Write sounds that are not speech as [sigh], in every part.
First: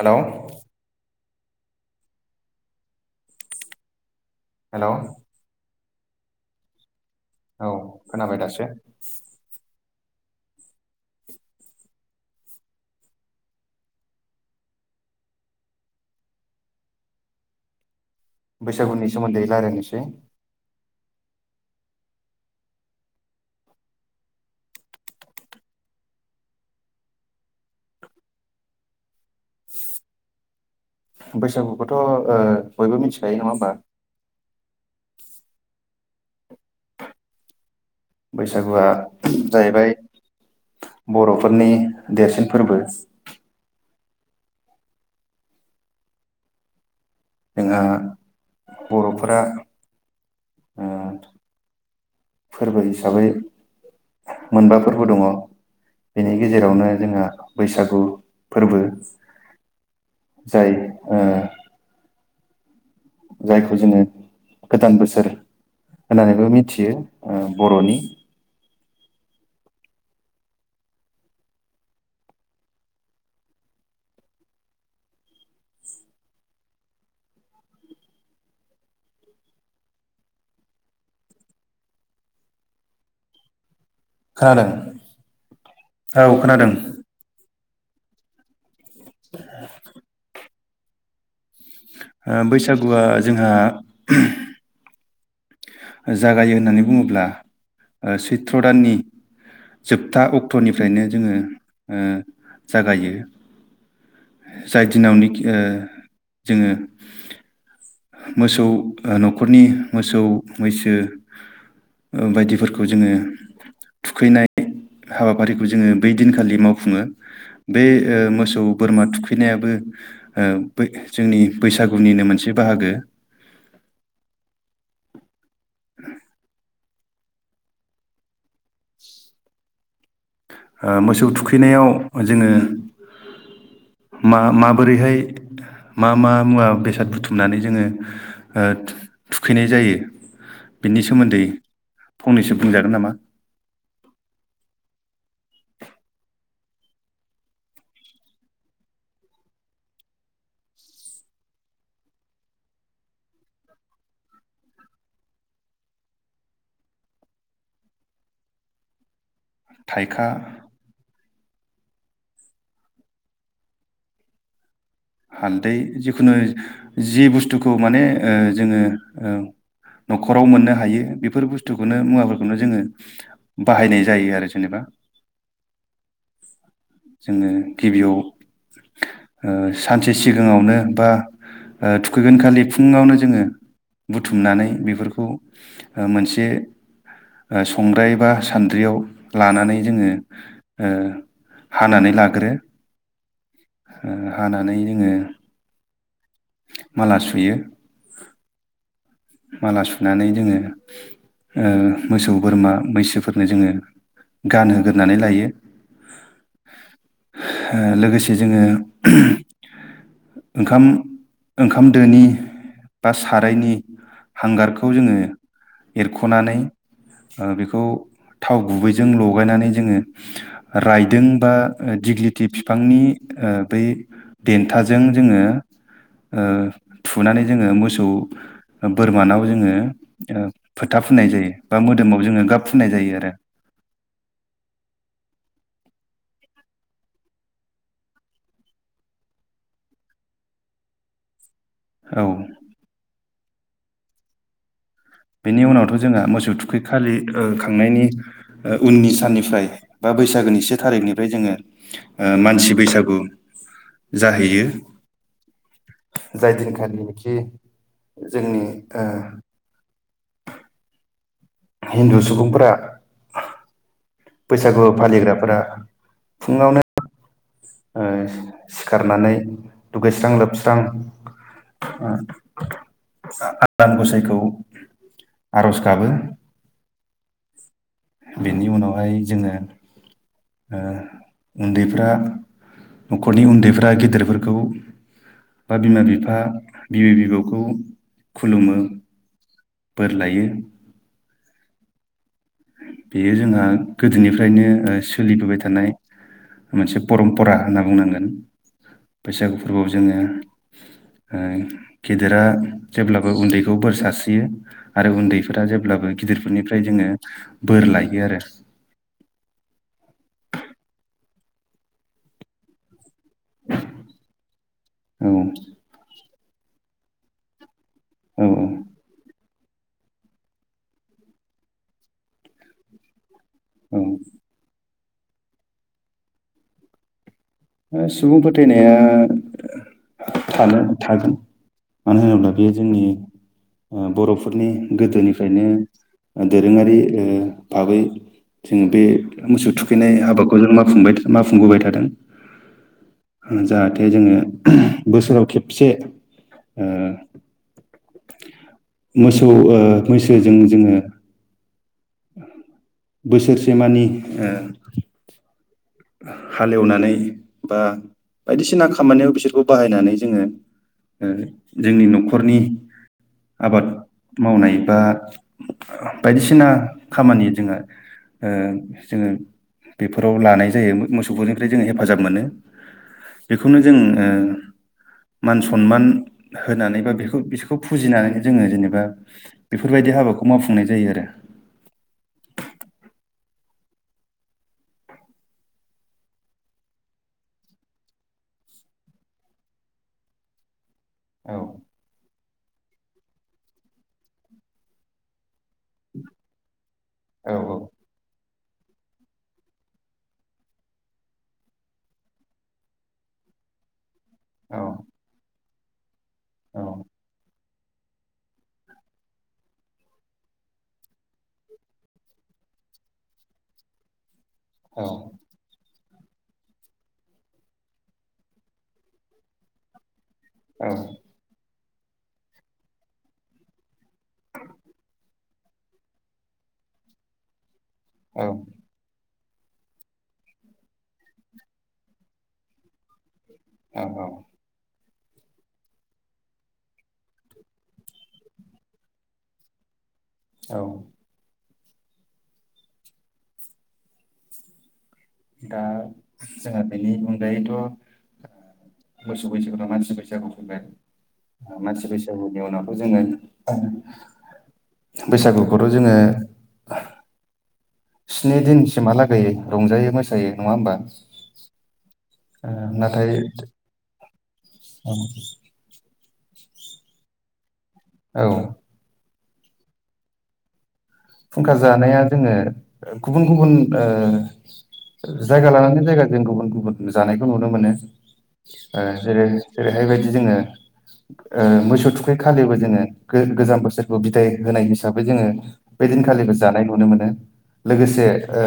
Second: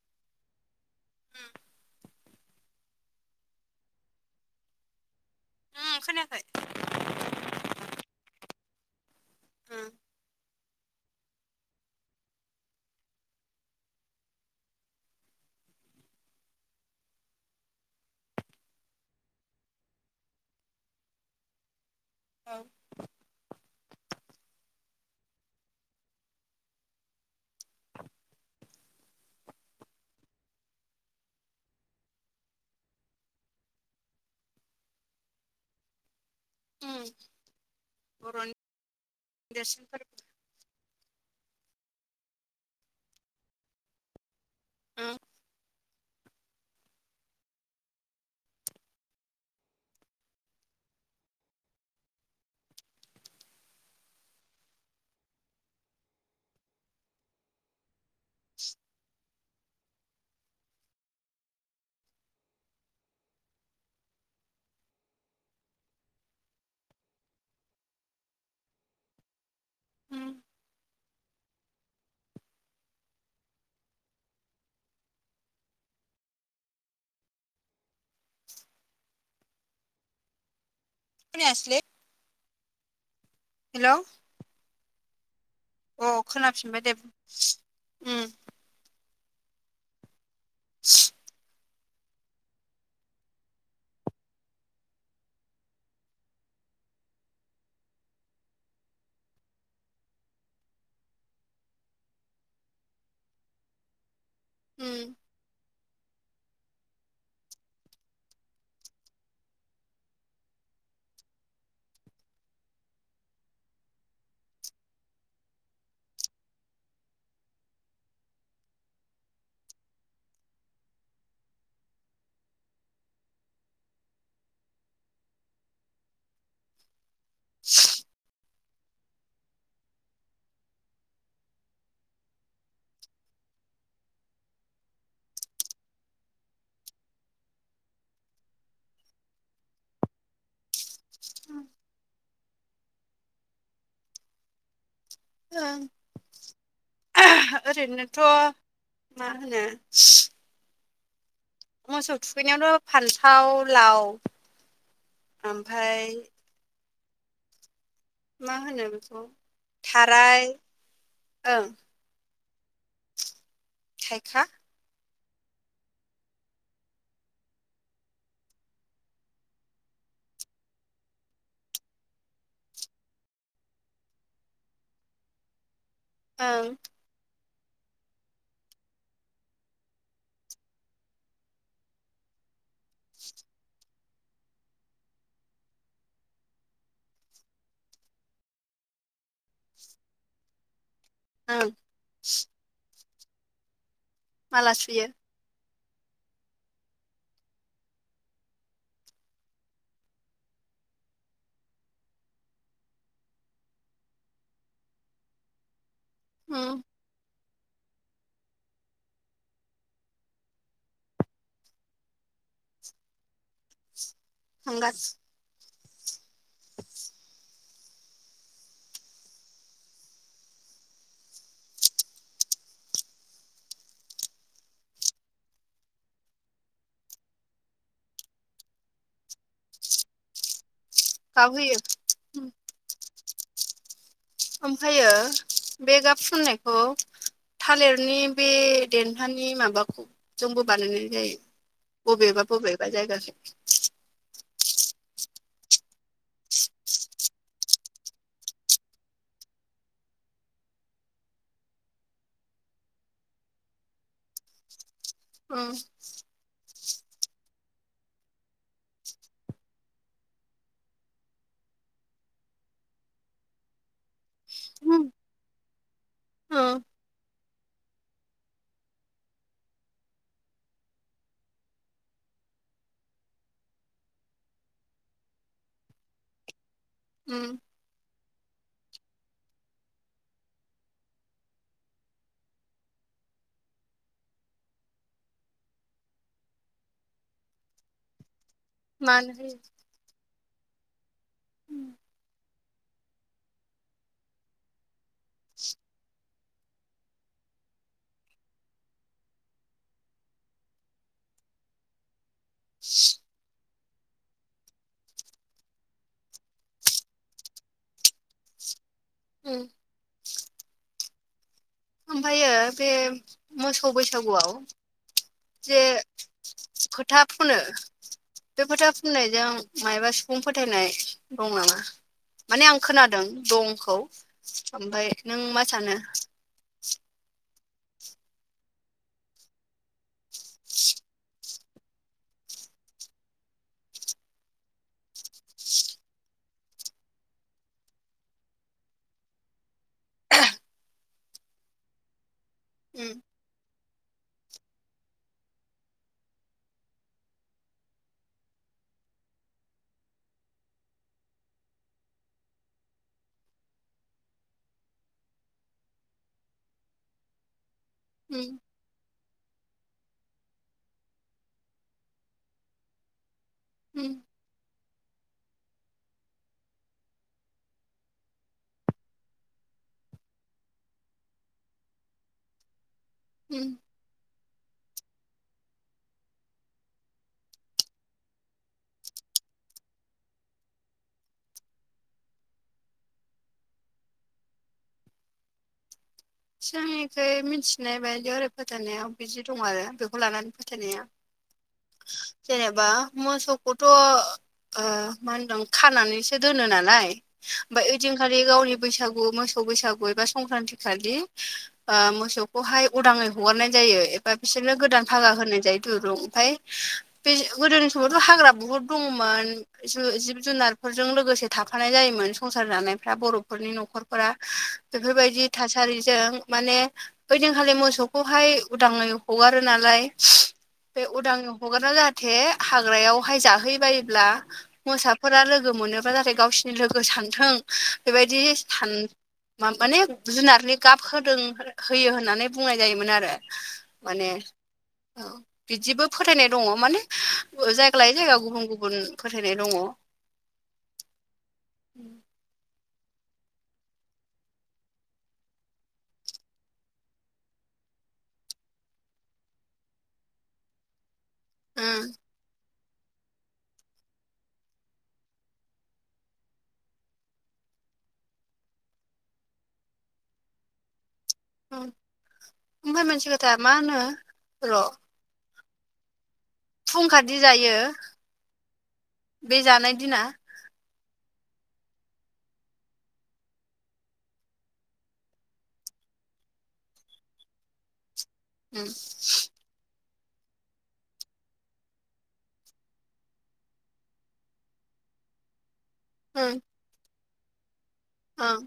हेल' होम हेल' उ खोनायाखै औ खोनाबाय दासो। ओम बैसागुनि सोमोन्दै रायल्लायनोसै‌। औ बैसागुखौथ' ओ बयबो मिथिखायो नङा होमबा? ओम बर'नि बैसागुआ देरसिन जाहैबाय फोरबो बर'फोरनि देरसिन फोरबो। ओम जोंहा बर'फोरा फोरबो हिसाबै मोनबा फोरबो दङ। बेनि गेजेरावनो जोंहा बैसागु फोरबो। जाय ओ जायखौ जोङो गोदान बोसोर होननानैबो मिथियो ओ बर'नि। ओम [unintelligible] हेलौ खोनादों? अ औ खोनादों खोनाफिनबाय दे। ओम [inaudible] [inaudible] ओ बैसागुआ जोंहा जागायो होननानै बुङोब्ला सैत्र दाननि जोबथा अक्ट'निफ्रायनो जोङो ओ जागायो। जाय ओम दिनावनिखि ओ जोङो मोसौ न'खरनि मोसौ मैसो बायदिफोरखौ जोङो थुखैनाय हाबाफारिखौ जोङो बै दिनखालि मावफुङो। बे ओ मोसौ बोरमा थुखैनायाबो ओ जोंनि बैसागुनिनो मोनसे बाहागो। [inaudible] [inaudible] [inaudible] ओ मोसौ थुखैनायाव जोङो मा माबोरैहाय मा मा मुवा-बेसाद बुथुमनानै जोङो ओ थुखैनाय जायो। बिनि सोमोन्दै फंनैसो बुंजागोन नामा? ओ [unintelligible] ओरैनोथ' मा होनो मोसौ थुखैनायावथ' फान्थाव लाव ओमफ्राय मा होनो बेखौ थाइखा थाराय ओं थाइखा हालदै जिखुनु जि बुस्थुखौ माने ओ जोङो ओ न'खराव मोननो हायो बेफोर बुस्थुखौनो मुवाफोरखौनो जोङो बाहायनाय जायो आरो जेनेबा। ओं जोङो गिबियाव ओ सानसे सिगाङावनो बा ओ थुखैगोन खालि फुङावनो जोङो बुथुमनानै बेफोरखौ ओ मोनसे संद्राय बा सान्द्रियाव लानानै जोङो ओ ओं हानानै लाग्रो माला हानानै सुयो जोङो माला सुयो। माला सुनानै जोङो ओ मोसौ-बोरमा मैसोफोरनो जोङो गान होग्रोरानै लायो। उम लोगोसे जोङो ओंखाम ओंखाम दोनि बा सारायनि [inaudible] हांगारखौ जोङो एरख'नानै ओ बे- खौ थाव गुबैजों लगायनानै जोङो रायदों बा दिग्लिथि बिफांनि बै देन्थाजों जोङो ओ थुनानै जोङो मोसौ बोरमानाव जोङो ओ फोथा फुननाय जायो गाबहोयो बा मोदोमाव जोङो गाब फुननाय जायो आरो। [inaudible] ओमफ्रायो बे गाब फुननायखौ थालिरनि बे देनथानि माबाखौ जोंबो बानायनाय जायो। औ बबेबा बबेबा जायगासिम। बेनि उनावथ' जोंहा मोसौ थुखै खालि ओ खांनायनि ओ उननि साननिफ्राय बा बैसागोनि से थारिखनिफ्राय जोङो ओ मानसि बैसागु जाहैयो। औ जाय दिनखालिनोखि जोंनि ओ हिन्दु सुबुंफोरा। बैसागु फालिग्राफोरा फुङावनो ओ सिखारनानै दुगैस्रां लोबस्रां आनान गसाइखौ आरज गाबो। उम। बेनि उनावहाय जोङो ओ उन्दैफ्रा न'खरनि उन्दैफ्रा गेदेरफोरखौ बा बिमा बिफा, बिबै बिबौखौ खुलुमो। मान होयो। बोर लायो। बेयो जोंहा गोदोनिफ्रायनो ओ सोलिबोबाय थानाय मोनसे परम्परा होनना बुंनांगोन। बैसागु फोरबोखौ जोङो ओ गेदेरा जेब्लाबो उन्दैखौ बोर सारस्रियो आरो उन्दैफोरा जेब्लाबो गिदिरफोरनिफ्राय जोङो बोर लायो आरो। उम। ओमफायो बे मोसौ बैसागुआव औ जे फोथा फुनो, औ बे फोथा फुननायजों मायबा सिफुं फोथायनाय दं नामा? माने आं खोनादों औ दंखौ। ओमफाय नों मा सानो? ओ सुबुं फोथायनाया थानो थागोन। मानो होनोब्ला बेयो जोंनि ओ बर'फोरनि गोदोनिफ्रायनो दोरोङारि ओ भाबै जोङो बे मोसौ थुखैनाय हाबाखौ जों मावफुंबाय था मावफुंबोबाय थादों। उम। जाहाथे जोङो ओम बोसोराव खेबसे ओ मोसौ ओ मैसोजों जोङो बोसोरसे मानि ओ हालेवनानै बा बायदिसिना खामानियाव बिसोर खौ बाहायनानै जोङो ओ जोंनि न'खरनि आबाद मावनाय बा बायदिसिना खामानि जोङो ओ जोङो बेफोराव लानाय जायो मोसौफोरनिफ्राय जों हेफाजाब मोनो। बेखौनो जों ओ मान सनमान होनानै बा बेखौ बिसोरखौ फुजिनानै जोङो जेनेबा बेफोरबायदि हाबाखौ मावफुंनाय जायो आरो। सिगांनिखो मिन्थिनाय बायदियाव ओरै फोथायनायाव बिदि दं आरो बेखौ लानानै फोथायनाया। औ। जेनेबा मोसौखौथ' ओ मा होनदों खानानैसो दोनो नालाय। औ ओमफाय ओइदिनखालि गावनि बैसागु मोसा सौ बैसागु एबा संक्रान्ति खालि ओ मोसौखौहाय उदाङै हगारनाय जायो। बा बिसोरनो औ गोदान फागा होनाय जायो दुरुं। ओमफफ्राय औ बे गोदोनि समावथ' हाग्रा बुहुद दङमोन। जिब जुनारफोरजों लोगोसे थाफानाय जायोमोन संसार जानायफ्रा बर'फोरनि न'खरफोरा बेफोरबायदि थासारिजों माने ओइदिनखालि मोसौखौहाय उदाङै हगारो नालाय बे उदाङै हगारा जाहाथे हाग्रायावहाय जाहै बायोब्ला मोसाफोरा लोगो मोनोबा जाहाथे गावसिनि लोगो सानथों बेबायदि औ सान माने जुनारनि गाब होदों होयो होननानै बुंनाय जायोमोन आरो। औ औ माने औ बिदिबो फोथायनाय दङ माने जायगा लायै जायगा गुबुन गुबुन फोथायनाय दङ। औ दा जोंहा बेनि अनगायैथ' मोसौ बैसागुनिफ्राय मानसि बैसागु फैबाय मानसि बैसागुनि उनावथ' जोङो बैसागुखौथ' जोङो स्नि दिनसिमहालागैयै रंजायो मोसायो नङा होमबा। ओम ओ ओमफ्राय मोनसे खोथा मा होनो र' औ फुंखादि जायो औ बे जानाय दिना फुंखा जानाया जोङो गुबुन गुबुन ओ जायगा लानानै जायगा जों गुबुन गुबुन जानायखौ नुनो मोनो ओ जेरै जेरैहायबायदि जोङो ओ मोसौ थुखै खालिबो जोङो गोजाम बोसोरखौ बिदाय होनाय हिसाबै जोङो बेदिनखालिबो जानाय नुनो मोनो लोगोसे ओ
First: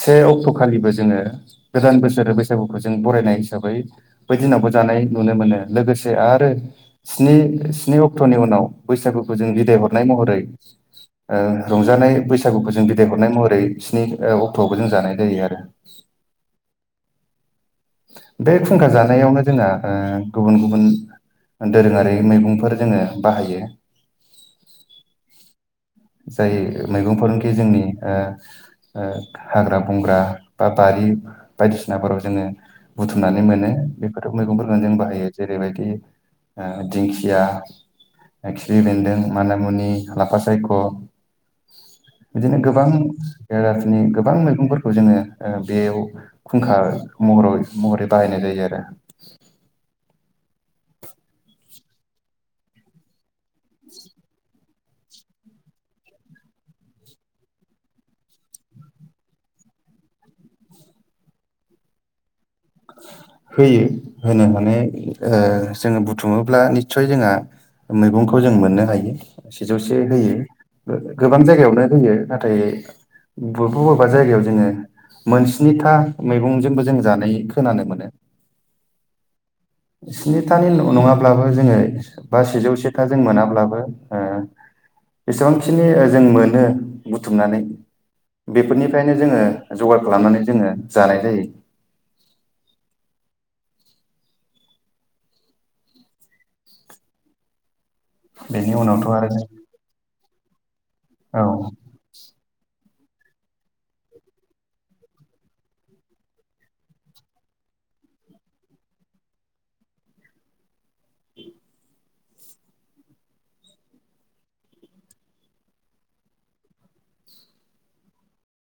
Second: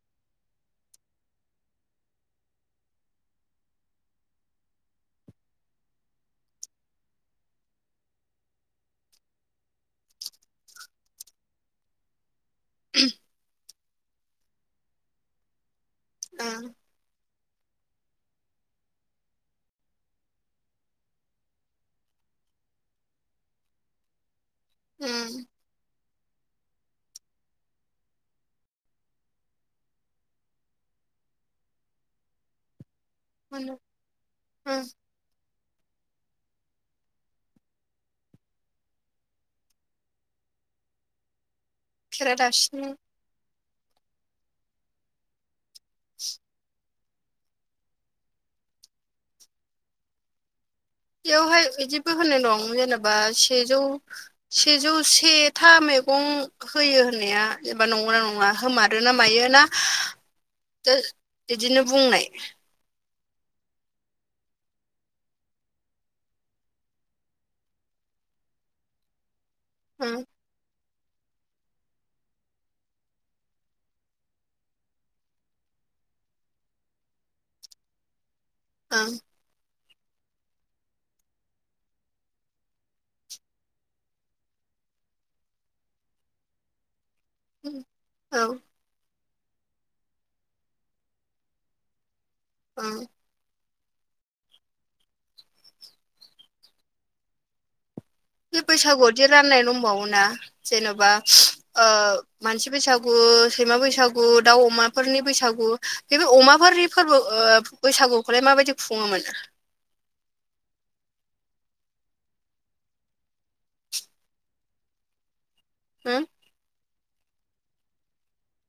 से अक्ट'खालिबो जोङो गोदान बोसोर बैसागुखौ जों बरायनाय हिसाबै बै दिनावबो जानाय नुनो मोनो लोगोसे आरो स्नि स्नि अक्ट'नि उनाव बैसागुखौ जों बिदाय हरनाय महरै ओ रंजानाय बैसागुखौ जों बिदाय हरनाय महरै स्नि अक्ट'आवबो जों जानाय जायो आरो। ओम। बे खुंखा जानायावनो जोंहा ओ गुबुन गुबुन दोरोङारि मैगंफोर जोङो बाहायो। ओम। जाय मैगंफोरानोखि जोंनि ओ ओ हाग्रा बंग्रा बा बारि बायदिसिनाफोराव जोङो बुथुमनानै मोनो बेफोर मैगंफोरखौनो जों बाहायो। जेरैबायदि ओ दिंखिया खिफि बेन्दों मानि मुनि लाफा सायख' बिदिनो गोबां खेरादाफिनि जाथिनि गोबां मैगंफोरखौ जोङो बेयाव खुंखा महरै महरै बाहायनाय जायो आरो। बेवहाय बिदिबो होननाय दं जेनेबा सेजौ सेजौ से था मैगं होयो होननाया जेनेबा नंगौ ना नङा होमारोना मायो ना बिदिनो बुंनाय होयो होनो माने जोङो बुथुुमोब्ला निस्सय जोंहा मैगंखौ जों मोननो हायो सेजौसे ओं होयो। गोबां जायगायावनो होयो नाथाय बबेबा बबेबा जायगायाव जोङो मोनस्निथा मैगंजोंबो जों जानाय खोनानो मोनो। ओं स्निथानि नंङाब्लाबो जोंङो बा सेजौ सेथा जों मोनाब्लाबो ओ एसेबांखिनि ओ जों मोनो बुथुमनानै औ बेफोरनिफ्रायनो जोंङो जगार खालामनानै जोंङो जानाय जायो। ओं बे बेनि उनावथ' बैसागुआवदि आरो राननाय दंबावोना जेन'बा औ। ओ मानसि बैसागु सैमा बैसागु दाउ अमाफोरनि बैसागु बे अमाफोरनि फोरबो ओ बैसागुखौलाय माबायदि खुङोमोन? हो